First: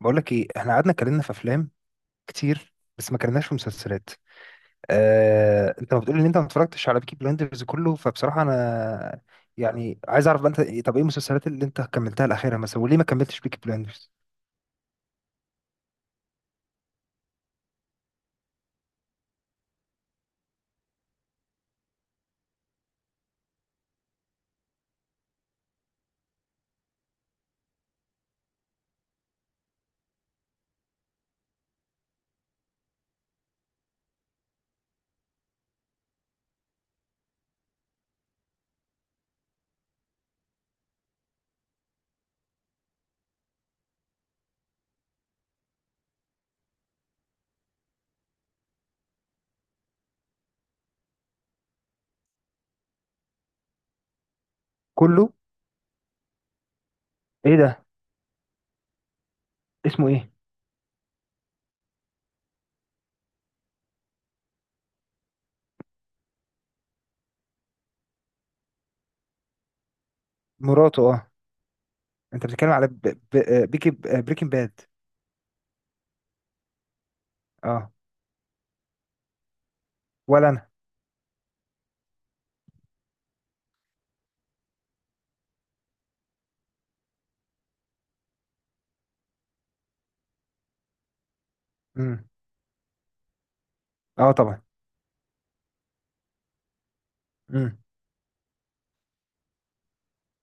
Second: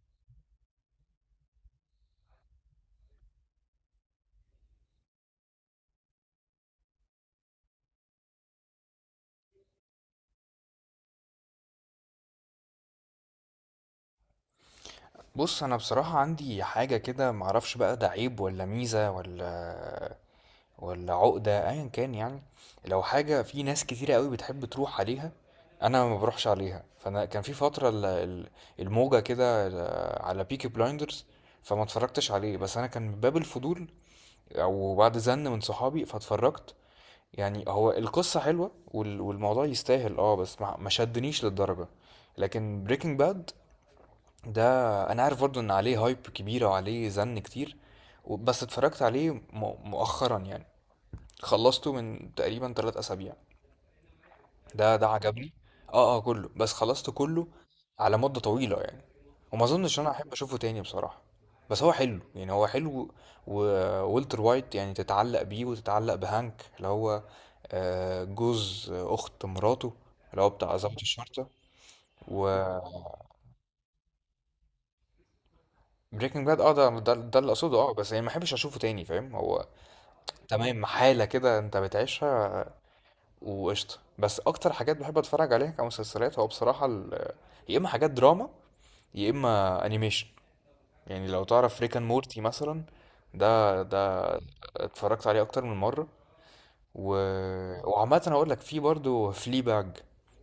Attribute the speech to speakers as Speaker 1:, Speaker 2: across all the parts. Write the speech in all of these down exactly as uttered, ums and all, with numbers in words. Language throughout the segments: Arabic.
Speaker 1: بقول لك ايه، احنا قعدنا اتكلمنا في افلام كتير بس ما اتكلمناش في مسلسلات. اه... انت ما بتقول ان انت ما اتفرجتش على بيكي بلايندرز كله؟ فبصراحه انا يعني عايز اعرف بقى انت إيه، طب ايه المسلسلات اللي انت كملتها الاخيره مثلا، وليه ما كملتش بيكي بلايندرز
Speaker 2: بص، انا بصراحة عندي حاجة كده معرفش بقى ده عيب ولا ميزة ولا ولا عقدة ايا كان، يعني. لو حاجة في ناس كتيرة قوي بتحب تروح عليها انا ما بروحش عليها. فانا كان في فترة ال- ال- الموجة كده ال- على بيكي بلايندرز فما اتفرجتش عليه. بس انا كان من باب الفضول او بعد زن من صحابي فاتفرجت. يعني هو القصة حلوة وال- والموضوع يستاهل، اه بس ما ما شدنيش للدرجة. لكن بريكنج باد ده انا عارف برضو ان عليه هايب كبيره وعليه زن كتير، و- بس اتفرجت عليه م- مؤخرا يعني. خلصته من تقريبا ثلاث اسابيع. ده ده
Speaker 1: كله؟
Speaker 2: عجبني. اه اه، كله، بس خلصته كله
Speaker 1: ايه ده؟
Speaker 2: على مده طويله يعني. وما اظنش إن
Speaker 1: اسمه
Speaker 2: انا
Speaker 1: ايه؟
Speaker 2: احب اشوفه تاني بصراحه. بس هو حلو يعني، هو حلو. وولتر وايت يعني تتعلق بيه وتتعلق بهانك اللي هو، آه، جوز اخت مراته، اللي هو بتاع ضابط
Speaker 1: مراته، اه.
Speaker 2: الشرطه.
Speaker 1: انت
Speaker 2: و
Speaker 1: بتتكلم على ب... ب... آه، بيكي بريكنج باد؟
Speaker 2: بريكنج باد، اه، ده ده ده اللي اقصده، اه،
Speaker 1: اه.
Speaker 2: بس يعني ما احبش اشوفه تاني، فاهم. هو
Speaker 1: ولا انا.
Speaker 2: تمام حاله كده انت بتعيشها وقشطه. بس اكتر حاجات بحب اتفرج عليها كمسلسلات هو بصراحه، ال- يا اما حاجات دراما يا اما انيميشن. يعني لو تعرف ريكان
Speaker 1: امم.
Speaker 2: مورتي مثلا، ده ده
Speaker 1: اه طبعا.
Speaker 2: اتفرجت عليه اكتر من مره. و... وعامه هقول لك في برضو فلي باج.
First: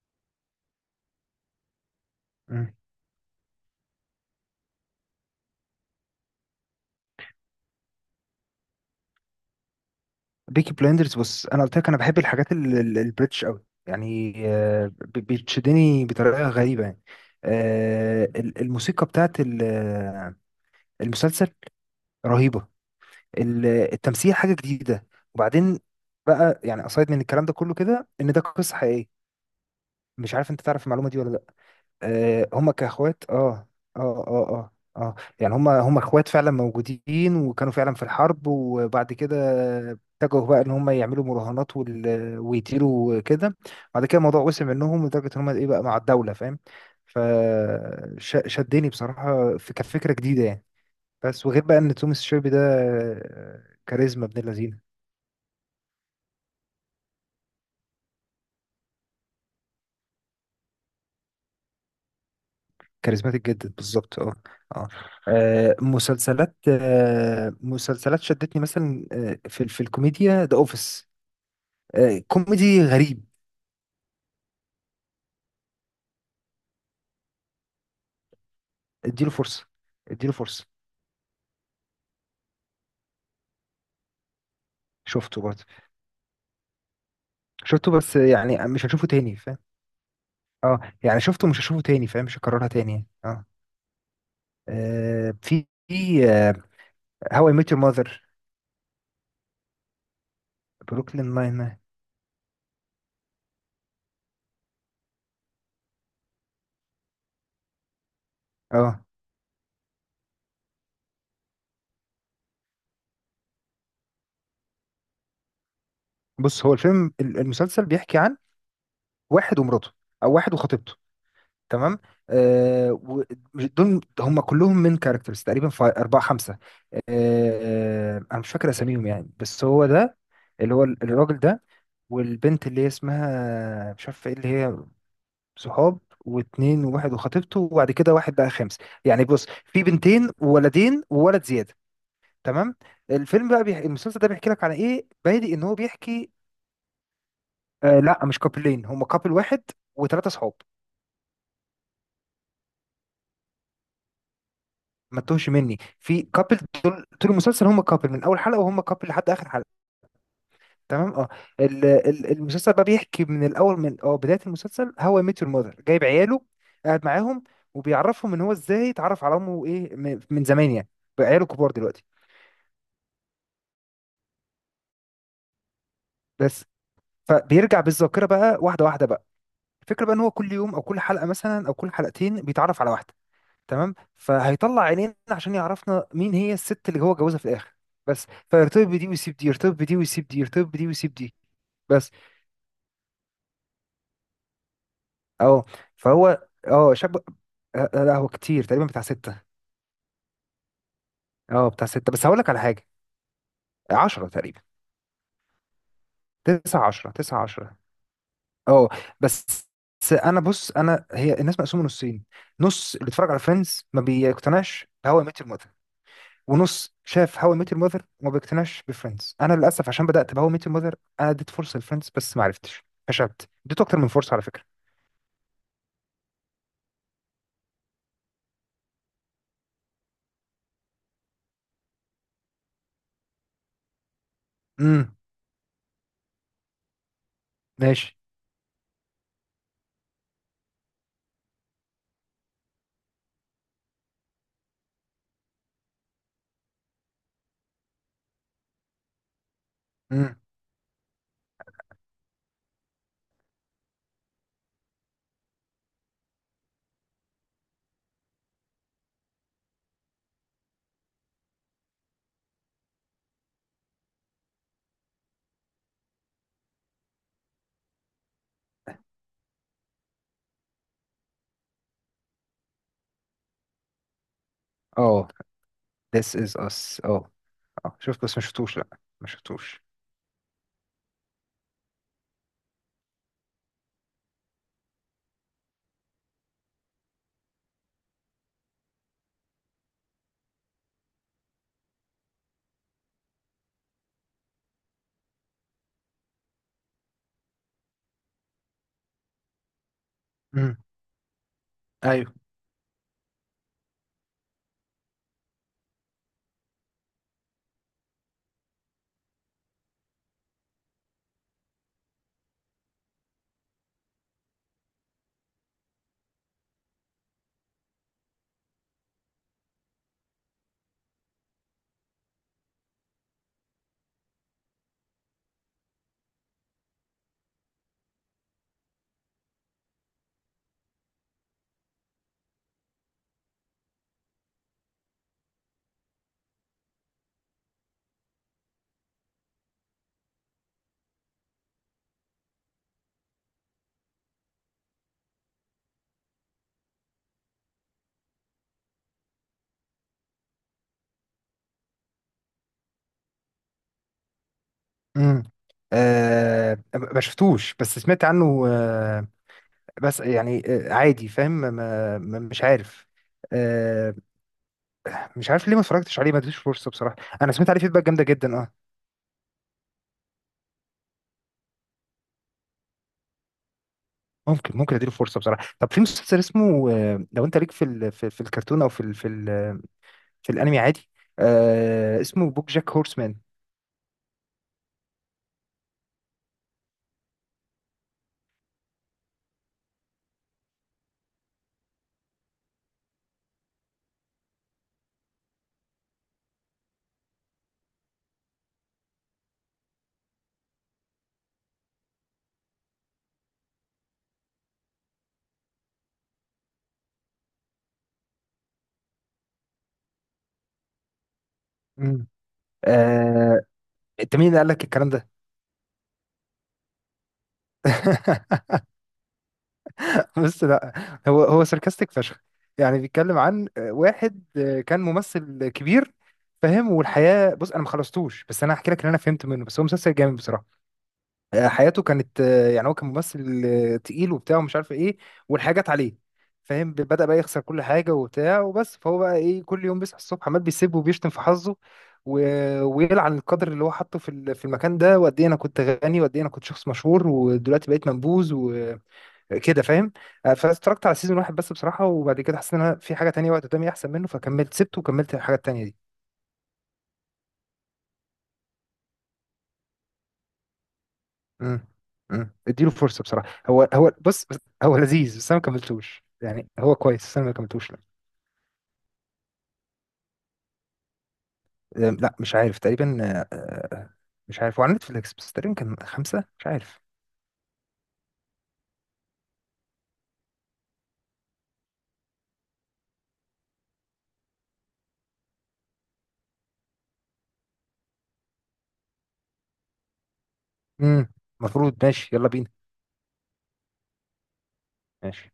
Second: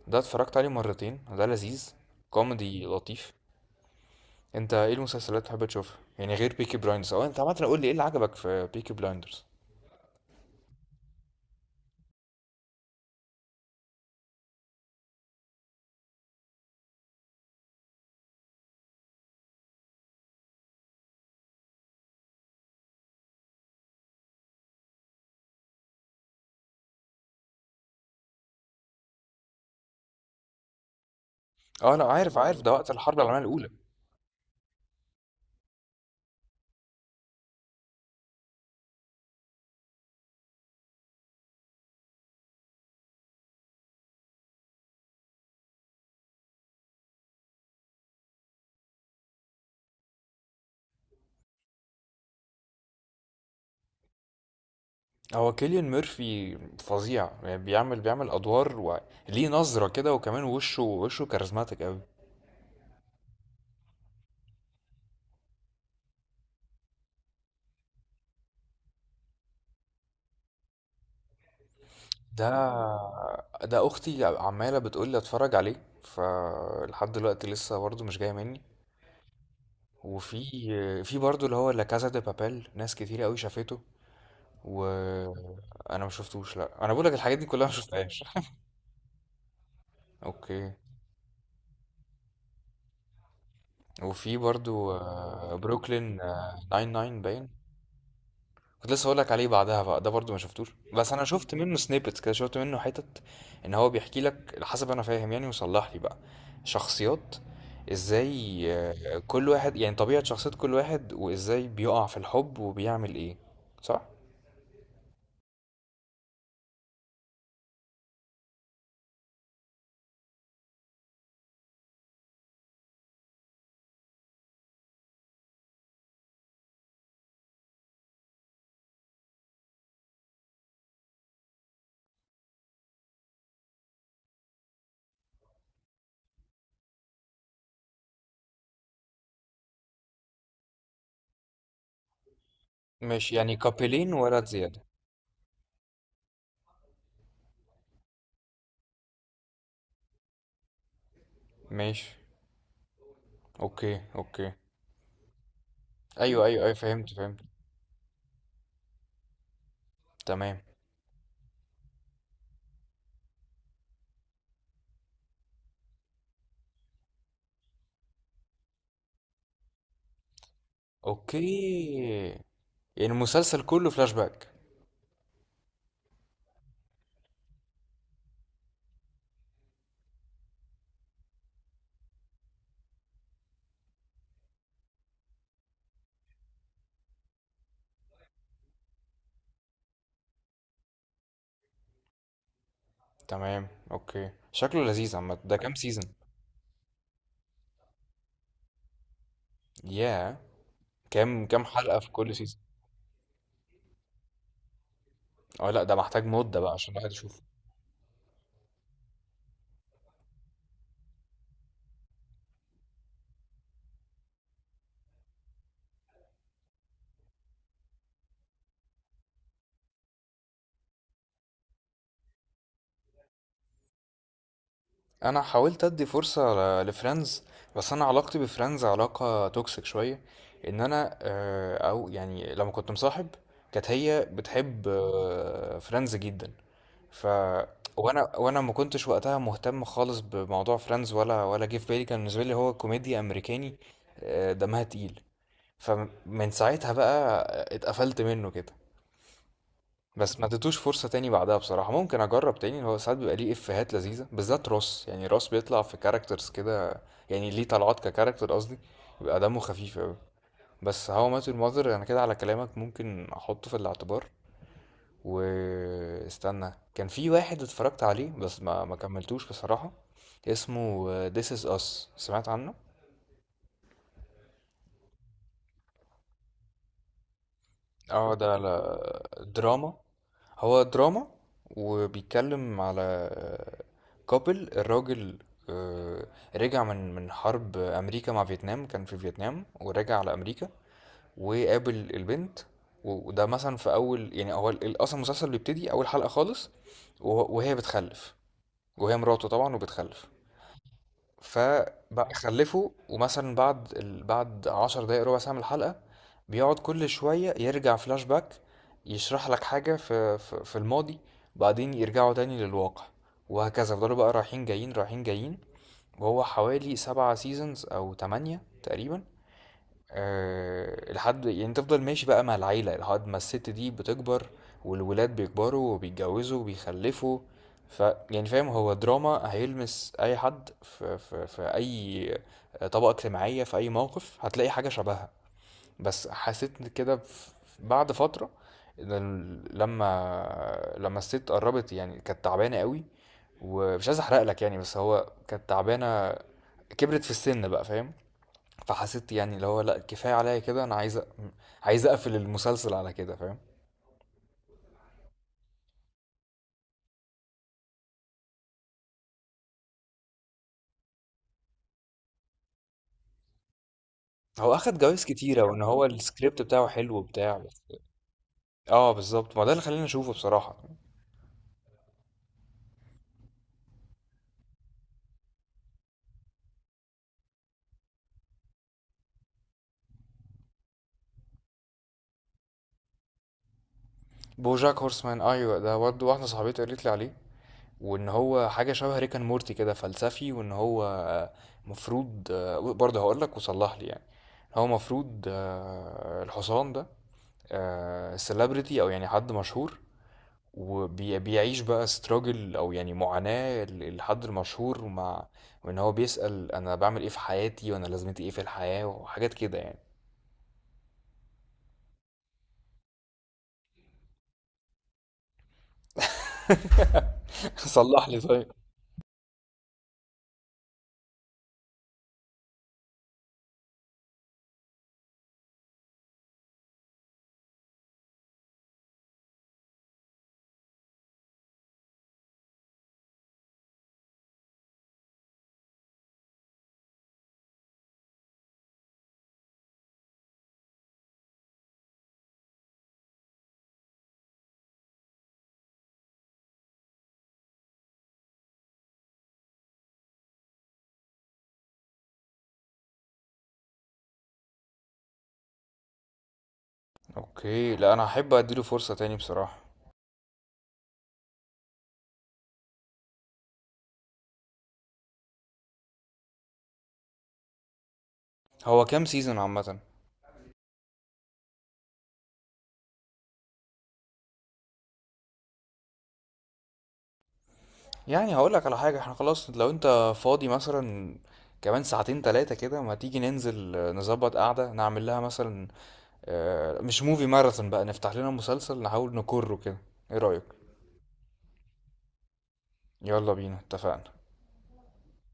Speaker 2: ده اتفرجت عليه مرتين، ده لذيذ،
Speaker 1: امم.
Speaker 2: كوميدي لطيف. انت ايه المسلسلات اللي بتحب تشوفها يعني غير بيكي بلايندرز؟ او انت عامه قول لي ايه اللي عجبك في بيكي بلايندرز.
Speaker 1: بيكي بلايندرز، بص انا قلت لك انا بحب الحاجات ال- ال- البريتش قوي يعني. آه، ب- بتشدني بطريقه غريبه يعني. آه، ال- الموسيقى بتاعت ال- آه، المسلسل رهيبه. ال- التمثيل حاجه جديده. وبعدين بقى، يعني اصide من الكلام ده كله، كده ان ده قصه حقيقيه. مش عارف انت تعرف المعلومه دي ولا لا.
Speaker 2: اه انا عارف،
Speaker 1: آه،
Speaker 2: عارف ده
Speaker 1: هما
Speaker 2: وقت الحرب
Speaker 1: كاخوات،
Speaker 2: العالميه الاولى.
Speaker 1: اه اه اه اه. اه يعني هما هما اخوات فعلا موجودين، وكانوا فعلا في الحرب، وبعد كده اتجهوا بقى ان هما يعملوا مراهنات وال... ويطيروا وكده. بعد كده الموضوع وسع منهم لدرجة ان هما ايه بقى مع الدولة، فاهم؟ فشدني بصراحة، في كانت فكرة جديدة يعني. بس وغير بقى ان توماس شيلبي ده، آه، كاريزما ابن اللذين.
Speaker 2: هو كيليان ميرفي فظيع يعني، بيعمل بيعمل ادوار وليه نظره كده، وكمان وشه وشه كاريزماتيك قوي.
Speaker 1: كاريزماتيك جدا، بالظبط، اه. اه. آه، مسلسلات آه، مسلسلات شدتني مثلا، آه، في في الكوميديا ذا اوفيس.
Speaker 2: ده
Speaker 1: كوميدي غريب.
Speaker 2: ده اختي عماله بتقول لي اتفرج عليه فلحد دلوقتي لسه برضه مش جايه مني.
Speaker 1: اديله فرصه. اديله
Speaker 2: وفي
Speaker 1: فرصه.
Speaker 2: في برضه اللي هو لا كازا دي بابيل، ناس كتير قوي شافته
Speaker 1: شفته برضه.
Speaker 2: وانا ما شفتوش. لا انا بقول لك الحاجات دي كلها ما
Speaker 1: شفته بس
Speaker 2: شفتهاش.
Speaker 1: يعني مش هشوفه تاني، فاهم؟
Speaker 2: اوكي.
Speaker 1: اه يعني شفته، مش هشوفه تاني، فاهم؟ مش هكررها تاني يعني. اه.
Speaker 2: وفي برضه،
Speaker 1: آه،
Speaker 2: آه،
Speaker 1: في
Speaker 2: بروكلين ناين ناين باين.
Speaker 1: هواي ميت يور ماذر،
Speaker 2: كنت لسه هقولك عليه بعدها بقى، ده برضو ما شفتوش بس انا
Speaker 1: بروكلين
Speaker 2: شفت
Speaker 1: ناين، اه. How I Met Your
Speaker 2: منه
Speaker 1: Mother، Brooklyn Nine-Nine.
Speaker 2: سنيبتس كده، شفت منه حتت. ان هو بيحكي لك، على حسب انا فاهم يعني وصلح لي بقى، شخصيات ازاي،
Speaker 1: آه.
Speaker 2: آه، كل واحد يعني طبيعة شخصية كل واحد وازاي بيقع في الحب وبيعمل ايه، صح؟
Speaker 1: بص، هو الفيلم ال- المسلسل بيحكي عن واحد ومراته، او واحد وخطيبته. تمام. آه و- دول هم كلهم من كاركترز تقريبا في أربعة خمسة. آه أنا مش فاكر أساميهم يعني، بس هو ده، اللي هو الراجل ده، والبنت اللي هي اسمها مش عارف ايه، اللي هي صحاب. واتنين، وواحد وخطيبته، وبعد كده واحد بقى خامس. يعني بص، في بنتين وولدين، وولد زيادة. تمام.
Speaker 2: ماشي
Speaker 1: الفيلم
Speaker 2: يعني
Speaker 1: بقى بيح...
Speaker 2: كابلين
Speaker 1: المسلسل ده
Speaker 2: ولد
Speaker 1: بيحكي لك على
Speaker 2: زيادة.
Speaker 1: ايه، بادئ ان هو بيحكي. آه لا، مش كابلين، هم كابل واحد وثلاثة صحاب.
Speaker 2: ماشي، اوكي اوكي.
Speaker 1: ما تتوهش مني في
Speaker 2: ايوه
Speaker 1: كابل.
Speaker 2: ايوه ايوه،
Speaker 1: طول
Speaker 2: فهمت
Speaker 1: طول
Speaker 2: فهمت.
Speaker 1: المسلسل هم كابل من اول حلقه، وهم كابل لحد اخر حلقه.
Speaker 2: تمام
Speaker 1: تمام اه. ال- ال- المسلسل بقى بيحكي من الاول، من اه بدايه المسلسل، هو ميت يور ماذر جايب عياله، قاعد معاهم، وبيعرفهم ان هو ازاي اتعرف على امه، ايه من من زمان يعني. بقى عياله كبار
Speaker 2: اوكي.
Speaker 1: دلوقتي
Speaker 2: يعني المسلسل كله فلاش باك.
Speaker 1: بس. فبيرجع بالذاكره بقى واحده واحده بقى. الفكره بقى ان هو كل يوم، او كل حلقه مثلا، او كل حلقتين بيتعرف على واحده. تمام. فهيطلع عينينا عشان يعرفنا مين هي الست اللي هو جوزها في الاخر بس. فيرتبط بدي ويسيب دي، يرتبط بدي ويسيب دي، يرتبط بدي ويسيب دي بس.
Speaker 2: تمام اوكي، شكله لذيذ عامة. ده
Speaker 1: اه
Speaker 2: كام سيزون؟
Speaker 1: فهو اه شاب. آه، لا هو كتير، تقريبا بتاع ستة.
Speaker 2: ياه، كام كام
Speaker 1: اه بتاع
Speaker 2: حلقة في
Speaker 1: ستة. بس
Speaker 2: كل
Speaker 1: هقول لك على
Speaker 2: سيزون؟
Speaker 1: حاجة، عشرة تقريبا.
Speaker 2: اه لا ده محتاج مدة بقى
Speaker 1: تسعة
Speaker 2: عشان الواحد
Speaker 1: عشرة
Speaker 2: يشوفه.
Speaker 1: تسعة عشرة اه بس. بس انا، بص انا، هي الناس مقسومه نصين. نص اللي اتفرج على فريندز ما بيقتنعش هو ميت الموت، ونص شاف هاو اي ميت يور ماذر وما بيقتنعش بفريندز. انا للاسف عشان بدات بهاو اي ميت يور ماذر، انا اديت فرصه لفريندز بس ما عرفتش، فشلت، اديته اكتر من فرصه على فكره.
Speaker 2: انا حاولت ادي فرصة لفريندز، بس انا علاقتي بفريندز علاقة توكسيك شوية. ان انا، آه، او يعني لما كنت مصاحب كانت هي بتحب
Speaker 1: امم.
Speaker 2: آه، فريندز جدا. ف
Speaker 1: ماشي.
Speaker 2: وانا وانا ما كنتش وقتها مهتم خالص بموضوع فريندز، ولا ولا جه في بالي. كان بالنسبة لي هو كوميديا امريكاني، آه، دمها تقيل. فمن ساعتها بقى اتقفلت منه كده.
Speaker 1: امم.
Speaker 2: بس ما اديتوش فرصة تاني بعدها بصراحة. ممكن اجرب تاني، هو ساعات بيبقى ليه افيهات لذيذة بالذات روس، يعني روس بيطلع في كاركترز كده يعني ليه طلعات ككاركتر قصدي، بيبقى دمه خفيف اوي. بس هاو مات يور ماذر انا كده على كلامك ممكن احطه في الاعتبار. واستنى، كان في واحد اتفرجت عليه بس ما ما كملتوش بصراحة، اسمه This is Us. سمعت عنه؟
Speaker 1: اه this is us، اه. اه شفت،
Speaker 2: اه
Speaker 1: بس ما
Speaker 2: ده
Speaker 1: شفتوش، لا.
Speaker 2: على
Speaker 1: ما شفتوش.
Speaker 2: دراما، هو دراما. وبيتكلم على كابل، الراجل، آه، رجع من من حرب امريكا مع فيتنام، كان في فيتنام ورجع على امريكا وقابل البنت. و- وده مثلا في اول، يعني هو ال- اصلا المسلسل بيبتدي اول حلقة خالص وه- وهي بتخلف، وهي مراته طبعا وبتخلف.
Speaker 1: امم.
Speaker 2: فبقى تمام
Speaker 1: ايوه.
Speaker 2: خلفه، ومثلا بعد ال... بعد عشر دقايق ربع ساعة من الحلقة بيقعد كل شوية يرجع فلاش باك، يشرح لك حاجة في في, في الماضي. وبعدين يرجعوا تاني للواقع وهكذا، فضلوا بقى رايحين جايين رايحين جايين. وهو حوالي سبعة سيزونز أو تمانية تقريبا. أه، لحد يعني، تفضل ماشي بقى مع العيلة لحد ما الست دي بتكبر والولاد بيكبروا وبيتجوزوا وبيخلفوا. ف يعني فاهم هو دراما هيلمس أي حد في, في, في أي طبقة اجتماعية، في أي موقف هتلاقي حاجة شبهها. بس حسيت كده ف- بعد فترة إن ال- لما لما الست قربت يعني كانت تعبانة قوي. ومش عايز أحرق لك يعني، بس هو كانت تعبانة، كبرت في السن بقى، فاهم؟ فحسيت يعني اللي هو لا كفايه عليا كده، انا عايز أ- عايز اقفل المسلسل على كده، فاهم.
Speaker 1: امم. آه ما شفتوش بس سمعت عنه، آه. بس يعني آه عادي، فاهم؟ ما ما- مش عارف. آه.
Speaker 2: هو اخد جوائز
Speaker 1: مش
Speaker 2: كتيره
Speaker 1: عارف ليه ما
Speaker 2: وان هو
Speaker 1: اتفرجتش عليه، ما اديتوش
Speaker 2: السكريبت بتاعه
Speaker 1: فرصه
Speaker 2: حلو
Speaker 1: بصراحه. انا
Speaker 2: وبتاع،
Speaker 1: سمعت عليه
Speaker 2: بس
Speaker 1: فيدباك جامده جدا، آه.
Speaker 2: اه بالظبط، ما ده اللي خلاني اشوفه بصراحه.
Speaker 1: ممكن، ممكن اديله فرصه بصراحه. طب في مسلسل اسمه، آه، لو انت ليك في ال في, في الكرتون، او في ال في ال في الانمي عادي، آه، اسمه بوك جاك هورسمان.
Speaker 2: بوجاك هورسمان، ايوه ده برضه واحده صاحبتي قالت لي عليه، وان هو حاجه شبه ريكان مورتي كده فلسفي، وان هو آه، مفروض، آه، برضه هقول لك وصلح لي يعني. هو مفروض، آه، الحصان ده السليبرتي او يعني حد مشهور، وبيعيش بقى استراجل او يعني معاناة الحد المشهور مع. وان هو بيسأل انا بعمل ايه في حياتي وانا لازمتي ايه في الحياة وحاجات كده يعني.
Speaker 1: مم. آه. انت مين اللي قال لك الكلام ده؟
Speaker 2: صلح لي طيب.
Speaker 1: بس لا، هو هو ساركاستيك فشخ. يعني بيتكلم عن آه، واحد، آه، كان ممثل كبير، فاهم؟ والحياه، بص انا ما خلصتوش بس انا هحكي لك اللي انا فهمت منه، بس هو مسلسل جامد بصراحه. حياته كانت، يعني هو كان ممثل تقيل وبتاع ومش عارف ايه، والحاجات جت عليه، فاهم؟ بدأ بقى يخسر كل حاجة وبتاع وبس. فهو بقى ايه، كل يوم بيصحى الصبح عمال بيسيب وبيشتم في حظه، و... ويلعن القدر اللي هو حاطه في ال- في المكان ده. وقد ايه انا كنت غني، وقد ايه انا كنت شخص مشهور، ودلوقتي بقيت منبوذ وكده، فاهم؟ آه، فاتفرجت على سيزون واحد بس بصراحة، وبعد كده حسيت ان انا في حاجة تانية وقت قدامي احسن منه، فكملت سبته وكملت الحاجة التانية دي.
Speaker 2: اوكي لا انا هحب اديله فرصة تاني بصراحة.
Speaker 1: امم. امم اديله فرصه بصراحه، هو هو بص، بص- هو لذيذ بس انا ما كملتوش، يعني هو كويس بس انا ما كملتوش، لا.
Speaker 2: هو كام سيزون عامة؟
Speaker 1: أم، لا، مش عارف، تقريبا. آه، آه، مش عارف، هو على نتفليكس بس تقريبا كان خمسه، مش عارف.
Speaker 2: يعني هقول لك على حاجة، احنا خلاص لو انت فاضي مثلا كمان ساعتين تلاتة كده، ما تيجي ننزل، آه، نظبط قعدة، نعمل لها مثلا آه، مش موفي ماراثون بقى، نفتح لنا مسلسل نحاول نكره كده. ايه رأيك؟
Speaker 1: امم. المفروض، ماشي، يلا بينا.
Speaker 2: يلا بينا، اتفقنا.
Speaker 1: ماشي.